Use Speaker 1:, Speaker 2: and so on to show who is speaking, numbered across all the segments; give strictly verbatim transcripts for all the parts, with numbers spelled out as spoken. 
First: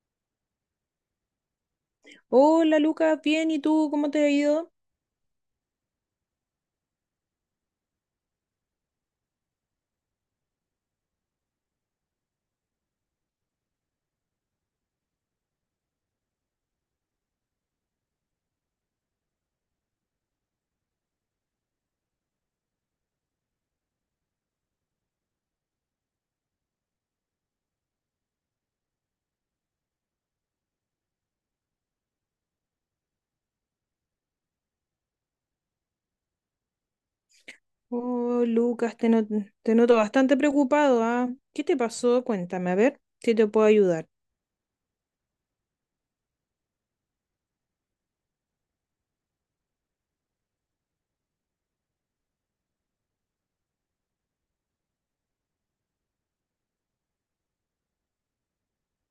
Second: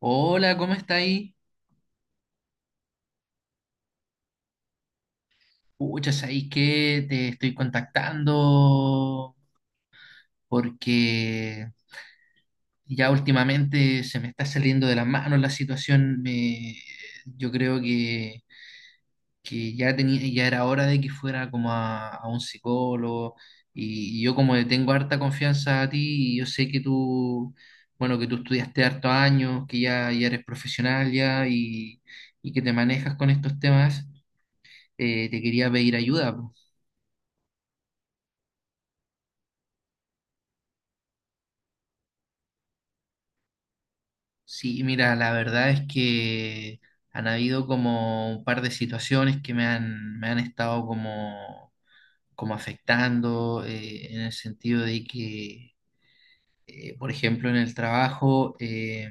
Speaker 1: Hola, ¿cómo está ahí?
Speaker 2: Hola, Lucas, bien, ¿y tú cómo te ha ido?
Speaker 1: Pucha, ¿sabéis que te estoy contactando? Porque ya últimamente se me está saliendo de las manos la situación. Me, yo creo que, que ya tenía, ya era hora de que fuera como a, a un psicólogo. Y, y yo como le tengo harta confianza a ti, y yo sé que tú, bueno, que tú estudiaste hartos años, que ya, ya eres profesional ya y, y que te manejas con estos temas, eh, te quería pedir ayuda.
Speaker 2: Oh, Lucas, te, not- te noto bastante preocupado, ¿ah? ¿Qué te pasó? Cuéntame, a ver si te puedo ayudar.
Speaker 1: Sí, mira, la verdad es que han habido como un par de situaciones que me han, me han estado como, como afectando, eh, en el sentido de que, eh, por ejemplo, en el trabajo, eh,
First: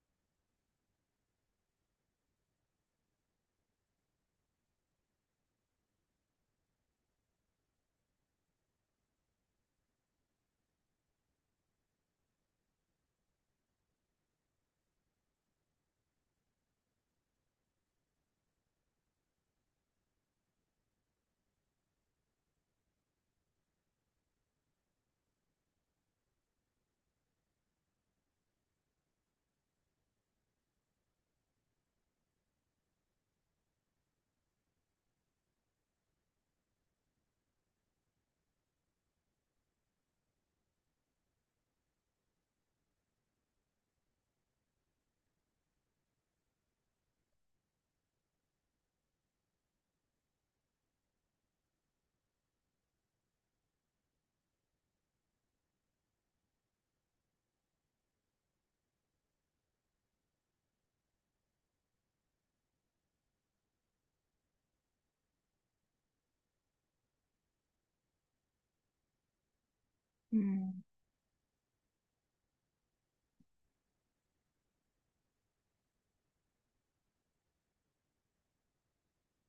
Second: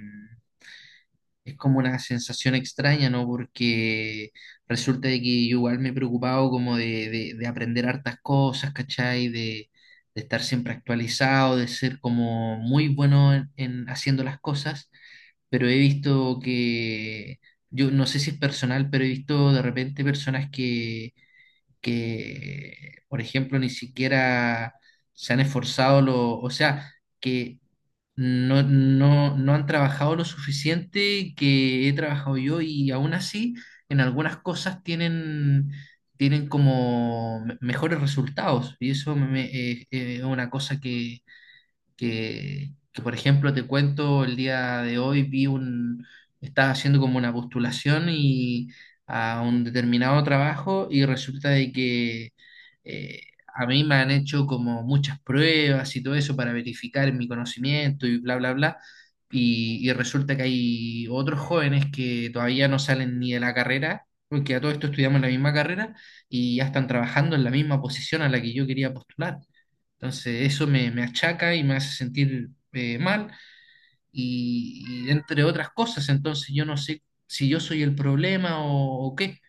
Speaker 1: es como una sensación extraña, ¿no? Porque resulta de que yo igual me he preocupado como de, de- de aprender hartas cosas, ¿cachai? De, de estar siempre actualizado, de ser como muy bueno en en haciendo las cosas pero he visto que, yo no sé si es personal, pero he visto de repente personas que, que, por ejemplo, ni siquiera se han esforzado, lo, o sea, que no, no, no han trabajado lo suficiente que he trabajado yo y aún así en algunas cosas tienen, tienen como me- mejores resultados y eso me- me- eh, eh, es una cosa que que, que, por ejemplo, te cuento, el día de hoy vi un, estaba haciendo como una postulación y a un determinado trabajo y resulta de que eh, a mí me han hecho como muchas pruebas y todo eso para verificar mi conocimiento y bla, bla, bla. Y, y resulta que hay otros jóvenes que todavía no salen ni de la carrera, porque a todo esto estudiamos la misma carrera y ya están trabajando en la misma posición a la que yo quería postular. Entonces eso
Speaker 2: Mm,
Speaker 1: me, me achaca y me hace sentir eh, mal y, y entre otras cosas. Entonces yo no sé si yo soy el problema o, o qué.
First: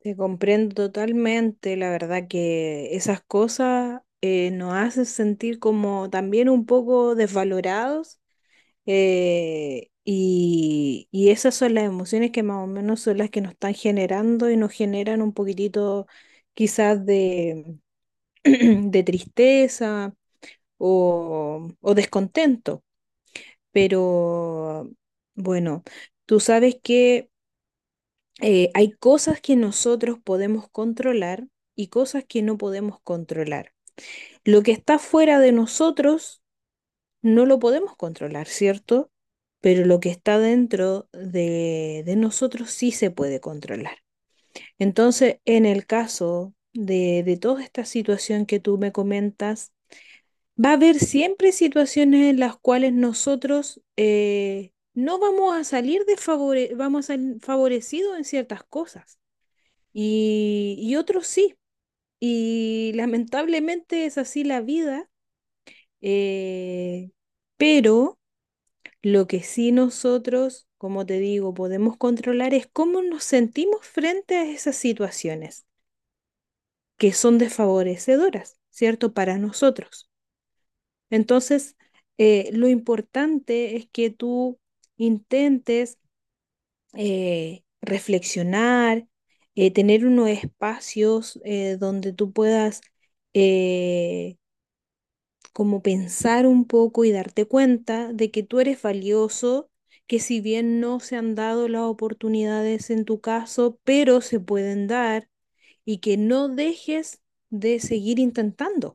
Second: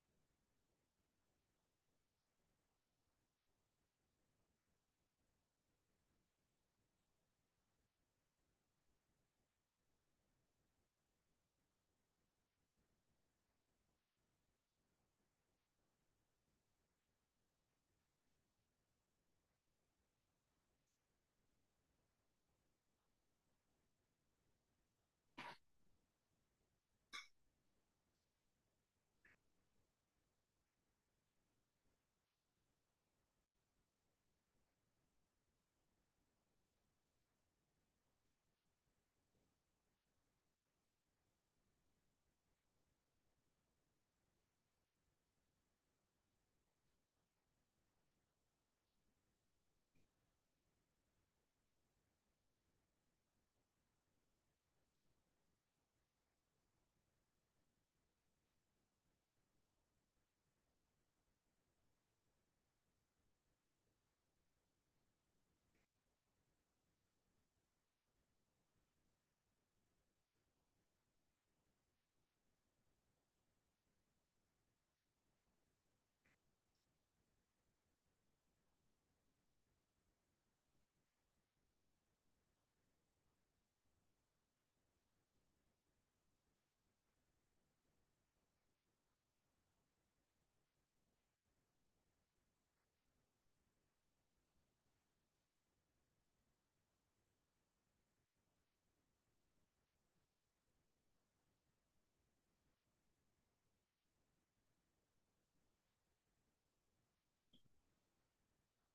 Speaker 2: te comprendo totalmente, la verdad que esas cosas eh, nos hacen sentir como también un poco desvalorados, eh, y, y esas son las emociones que más o menos son las que nos están generando y nos generan un poquitito quizás de, de tristeza o, o descontento. Pero bueno, tú sabes que eh, hay cosas que nosotros podemos controlar y cosas que no podemos controlar. Lo que está fuera de nosotros no lo podemos controlar, ¿cierto? Pero lo que está dentro de, de nosotros sí se puede controlar. Entonces, en el caso de, de toda esta situación que tú me comentas, va a haber siempre situaciones en las cuales nosotros eh, no vamos a salir desfavore- vamos a salir favorecidos en ciertas cosas, y, y otros sí. Y lamentablemente es así la vida, eh, pero lo que sí nosotros, como te digo, podemos controlar es cómo nos sentimos frente a esas situaciones que son desfavorecedoras, ¿cierto? Para nosotros. Entonces, eh, lo importante es que tú intentes eh, reflexionar, eh, tener unos espacios eh, donde tú puedas eh, como pensar un poco y darte cuenta de que tú eres valioso, que si bien no se han dado las oportunidades en tu caso, pero se pueden dar y que no dejes de seguir intentando.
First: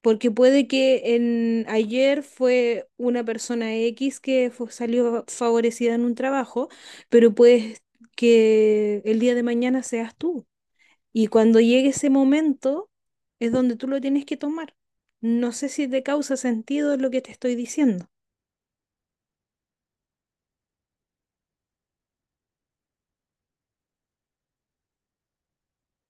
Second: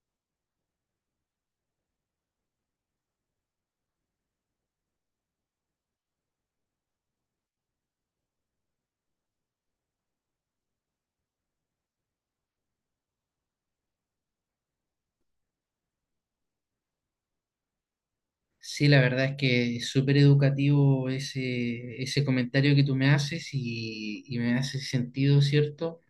Speaker 2: Porque puede que en ayer fue una persona X que fu- salió favorecida en un trabajo, pero puede que el día de mañana seas tú. Y cuando llegue ese momento es donde tú lo tienes que tomar. No sé si te causa sentido lo que te estoy diciendo.
Speaker 1: Sí, la verdad es que es súper educativo ese, ese comentario que tú me haces y, y me hace sentido, ¿cierto?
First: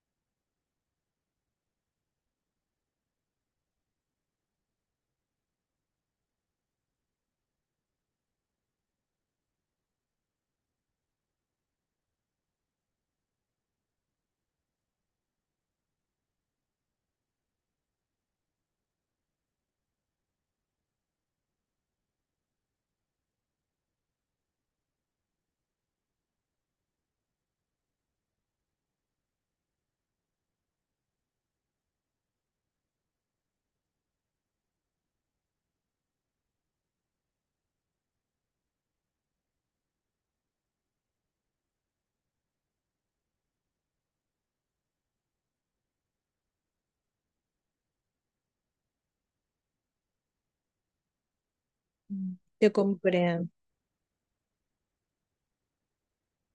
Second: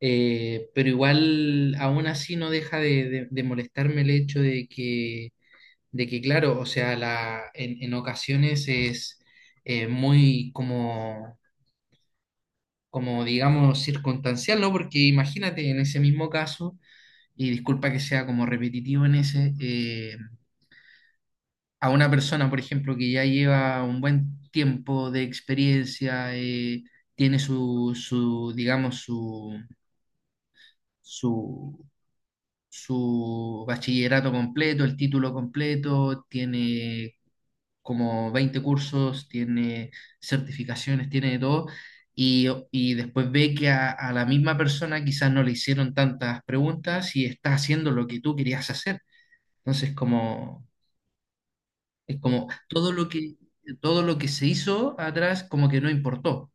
Speaker 1: Eh, pero igual, aún así, no deja de, de- de molestarme el hecho de que, de que claro, o sea, la, en, en ocasiones es eh, muy como como digamos circunstancial, ¿no? Porque imagínate en ese mismo caso, y disculpa que sea como repetitivo en ese, eh, a una persona, por ejemplo, que ya lleva un buen tiempo de experiencia, eh, tiene su, su, digamos, su, su, su bachillerato completo, el título completo, tiene como veinte cursos, tiene certificaciones, tiene de todo, y, y después ve que a, a la misma persona quizás no le hicieron tantas preguntas y está haciendo lo que tú querías hacer. Entonces, como, es
Speaker 2: Mm,
Speaker 1: como
Speaker 2: te
Speaker 1: todo lo que,
Speaker 2: comprendo.
Speaker 1: todo lo que se hizo atrás como que no importó.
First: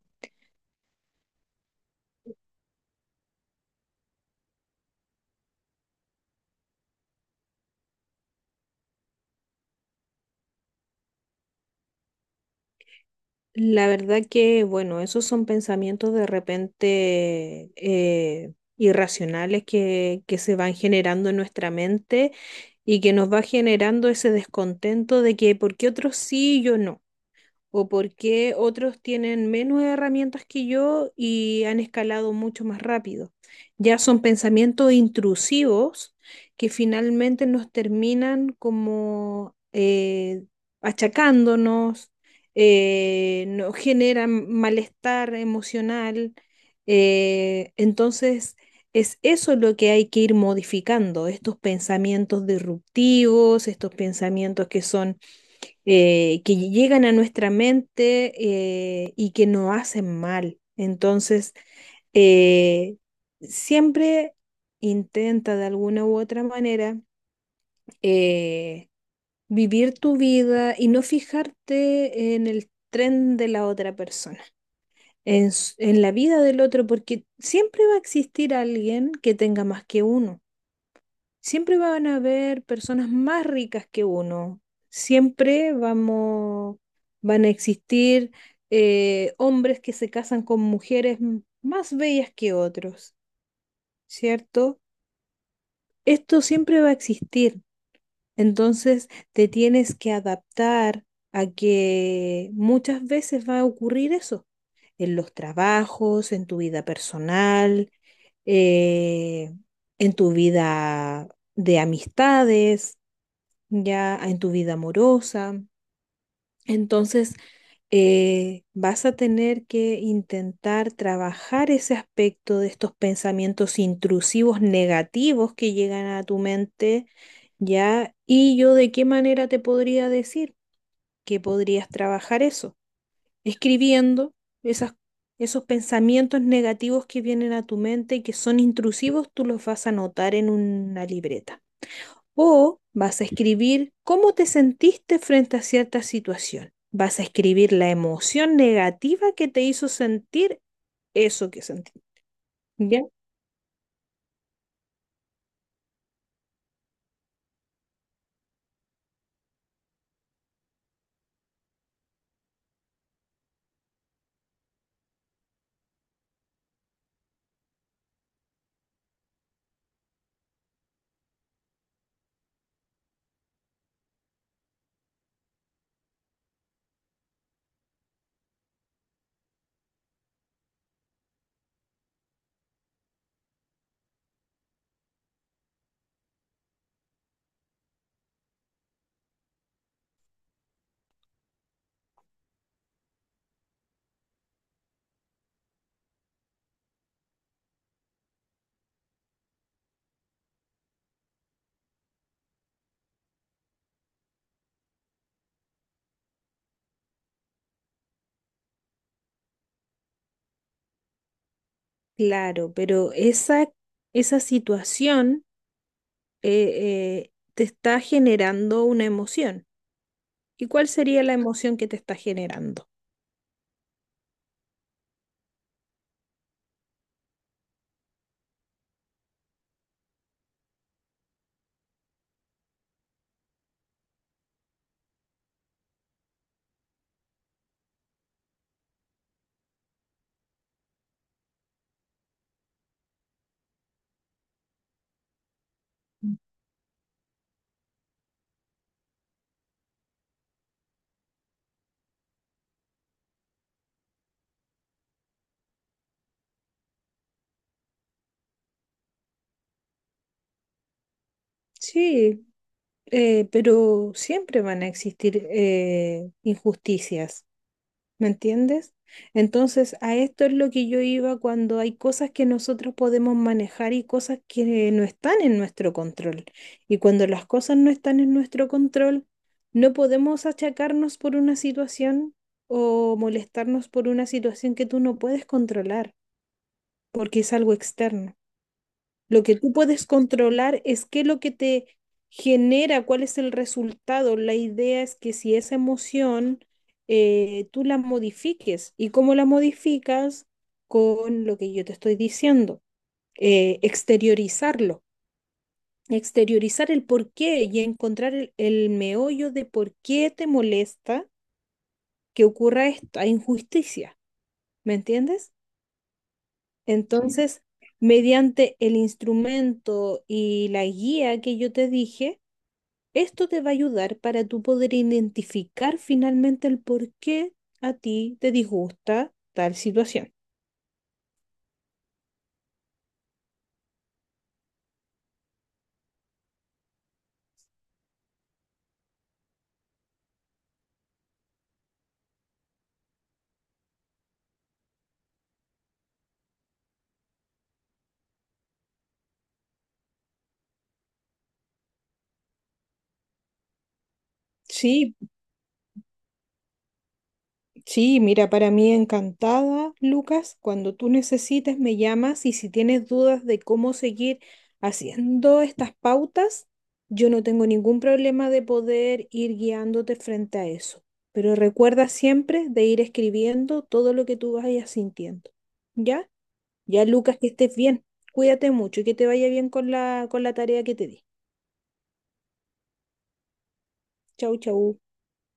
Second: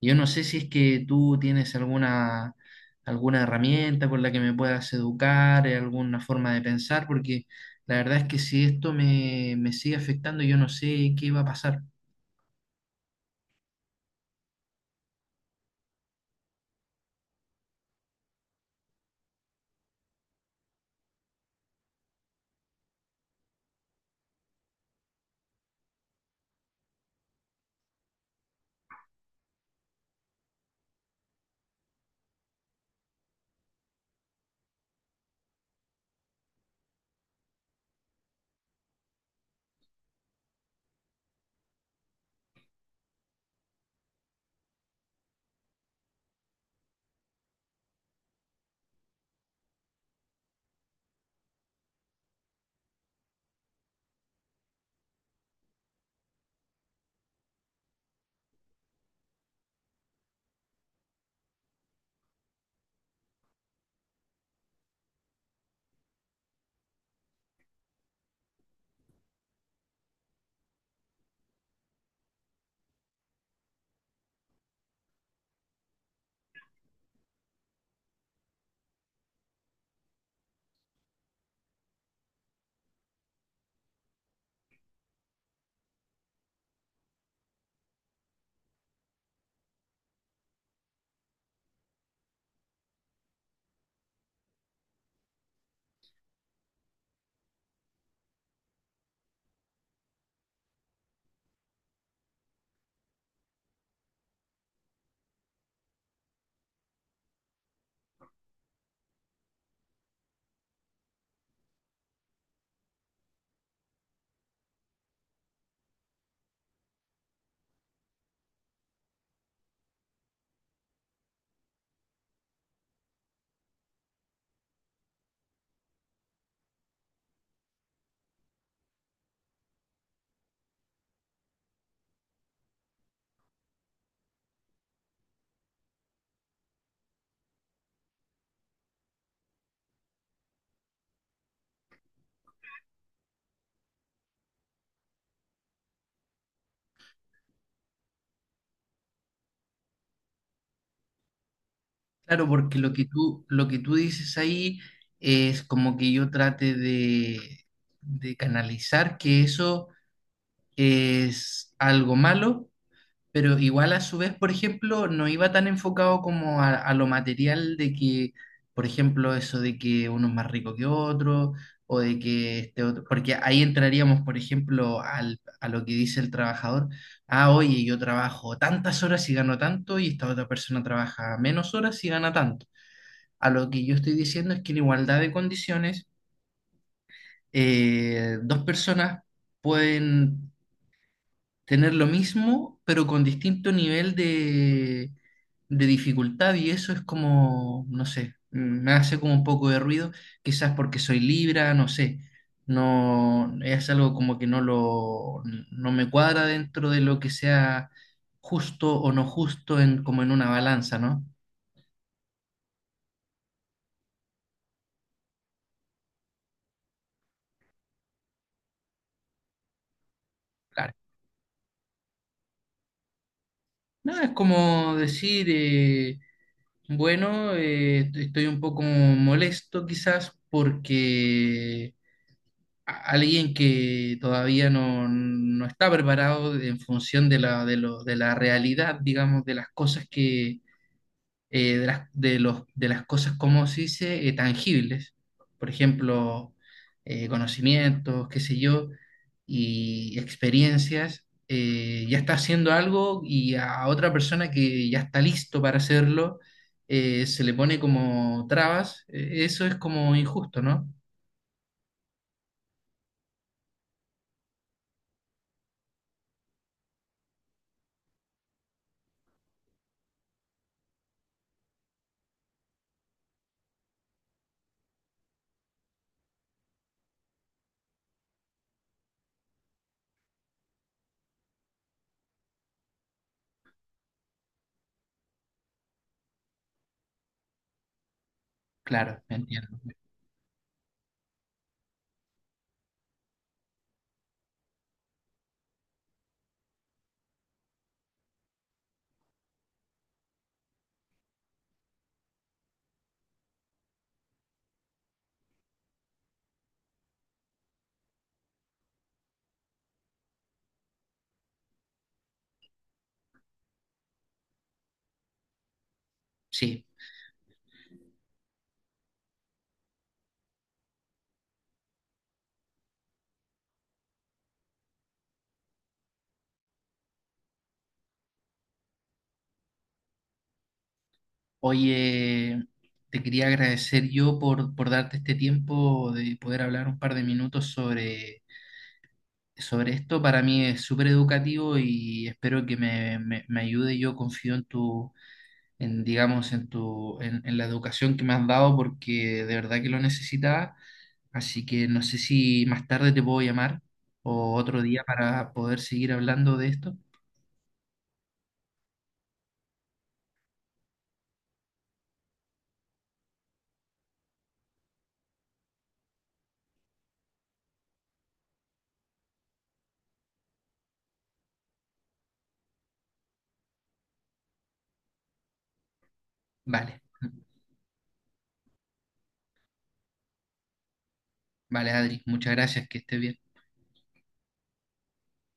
Speaker 1: Yo no sé si es que tú tienes alguna, alguna herramienta con la que me puedas educar, eh, alguna forma de pensar, porque la verdad es que si esto me, me sigue afectando, yo no sé qué va a pasar.
Speaker 2: La verdad que, bueno, esos son pensamientos de repente eh, irracionales que, que se van generando en nuestra mente y que nos va generando ese descontento de que ¿por qué otros sí y yo no? O por qué otros tienen menos herramientas que yo y han escalado mucho más rápido. Ya son pensamientos intrusivos que finalmente nos terminan como eh, achacándonos, eh, nos generan malestar emocional. eh, entonces, es eso lo que hay que ir modificando, estos pensamientos disruptivos, estos pensamientos que son eh, que llegan a nuestra mente, eh, y que nos hacen mal. Entonces, eh, siempre intenta de alguna u otra manera eh, vivir tu vida y no fijarte en el tren de la otra persona, en, s- en la vida del otro, porque siempre va a existir alguien que tenga más que uno. Siempre van a haber personas más ricas que uno. Siempre vamos, van a existir eh, hombres que se casan con mujeres m- más bellas que otros, ¿cierto? Esto siempre va a existir. Entonces te tienes que adaptar a que muchas veces va a ocurrir eso, en los trabajos, en tu vida personal, eh, en tu vida de amistades, ya en tu vida amorosa. Entonces, eh, vas a tener que intentar trabajar ese aspecto de estos pensamientos intrusivos negativos que llegan a tu mente, ya. ¿Y yo de qué manera te podría decir que podrías trabajar eso? Escribiendo esas, esos pensamientos negativos que vienen a tu mente y que son intrusivos, tú los vas a anotar en una libreta. O vas a escribir cómo te sentiste frente a cierta situación. Vas a escribir la emoción negativa que te hizo sentir eso que sentiste.
Speaker 1: Claro, porque lo
Speaker 2: ¿Ya?
Speaker 1: que tú, lo que tú dices ahí es como que yo trate de, de canalizar que eso es algo malo, pero igual a su vez, por ejemplo, no iba tan enfocado como a, a lo material de que, por ejemplo, eso de que uno es más rico que otro, o de que este otro, porque ahí entraríamos, por ejemplo, al, a lo que dice el trabajador, ah, oye, yo trabajo tantas horas y gano tanto, y esta otra persona trabaja menos horas y gana tanto. A lo que yo estoy diciendo es que en igualdad de condiciones, eh, dos personas pueden tener lo mismo, pero con distinto nivel de, de dificultad y eso es como, no sé, me hace como un poco de ruido, quizás porque soy Libra, no sé, no, es algo como que no lo, no me cuadra dentro de lo que sea justo o no justo en, como en una balanza, ¿no?
Speaker 2: Claro, pero esa, esa situación, eh, eh, te está generando una emoción. ¿Y cuál
Speaker 1: Claro.
Speaker 2: sería la emoción que te está generando?
Speaker 1: No, es como decir... eh, bueno, eh, estoy un poco molesto quizás porque a- alguien que todavía no, no está preparado en función de la, de lo- de la realidad, digamos, de las cosas que, eh, de las, de los, de las cosas, como se dice, eh, tangibles, por ejemplo, eh, conocimientos, qué sé yo, y experiencias, eh, ya está haciendo algo y a otra persona que ya está listo para hacerlo, eh, se le pone como trabas. Eh, eso es como injusto, ¿no?
Speaker 2: Sí, eh, pero siempre van a existir eh, injusticias. ¿Me entiendes? Entonces, a esto es lo que yo iba cuando hay cosas que nosotros podemos manejar y cosas que no están en nuestro control. Y cuando las cosas no están en nuestro control, no podemos achacarnos por una situación o molestarnos por una situación que tú no puedes controlar, porque es algo externo.
Speaker 1: Claro,
Speaker 2: Lo que tú
Speaker 1: entiendo.
Speaker 2: puedes controlar es qué es lo que te genera, cuál es el resultado. La idea es que si esa emoción eh, tú la modifiques, y cómo la modificas, con lo que yo te estoy diciendo, eh, exteriorizarlo, exteriorizar el por qué y encontrar el, el meollo de por qué te molesta que ocurra esta injusticia. ¿Me entiendes?
Speaker 1: Sí.
Speaker 2: Entonces, mediante el instrumento y la guía que yo te dije, esto te va a ayudar para tú poder identificar finalmente el por qué a ti te disgusta tal situación.
Speaker 1: Oye, te quería agradecer yo por, por darte este tiempo de poder hablar un par de minutos sobre sobre esto. Para mí es súper educativo y espero que me, me, me ayude. Yo confío en tu, en, digamos, en tu, en, en la educación que me has dado porque de verdad que lo necesitaba. Así que no sé si más tarde te puedo llamar o otro día
Speaker 2: Sí,
Speaker 1: para poder seguir hablando de esto.
Speaker 2: sí, mira, para mí encantada, Lucas, cuando tú necesites me llamas y si tienes dudas de cómo seguir haciendo estas pautas, yo no tengo ningún problema de poder ir guiándote frente a eso. Pero recuerda siempre de ir escribiendo todo lo que tú vayas sintiendo. ¿Ya?
Speaker 1: Vale,
Speaker 2: Ya, Lucas, que estés bien. Cuídate mucho y que te vaya bien con la, con la tarea que te di.
Speaker 1: vale, Adri, muchas gracias, que estés bien.
Speaker 2: Chau, chau.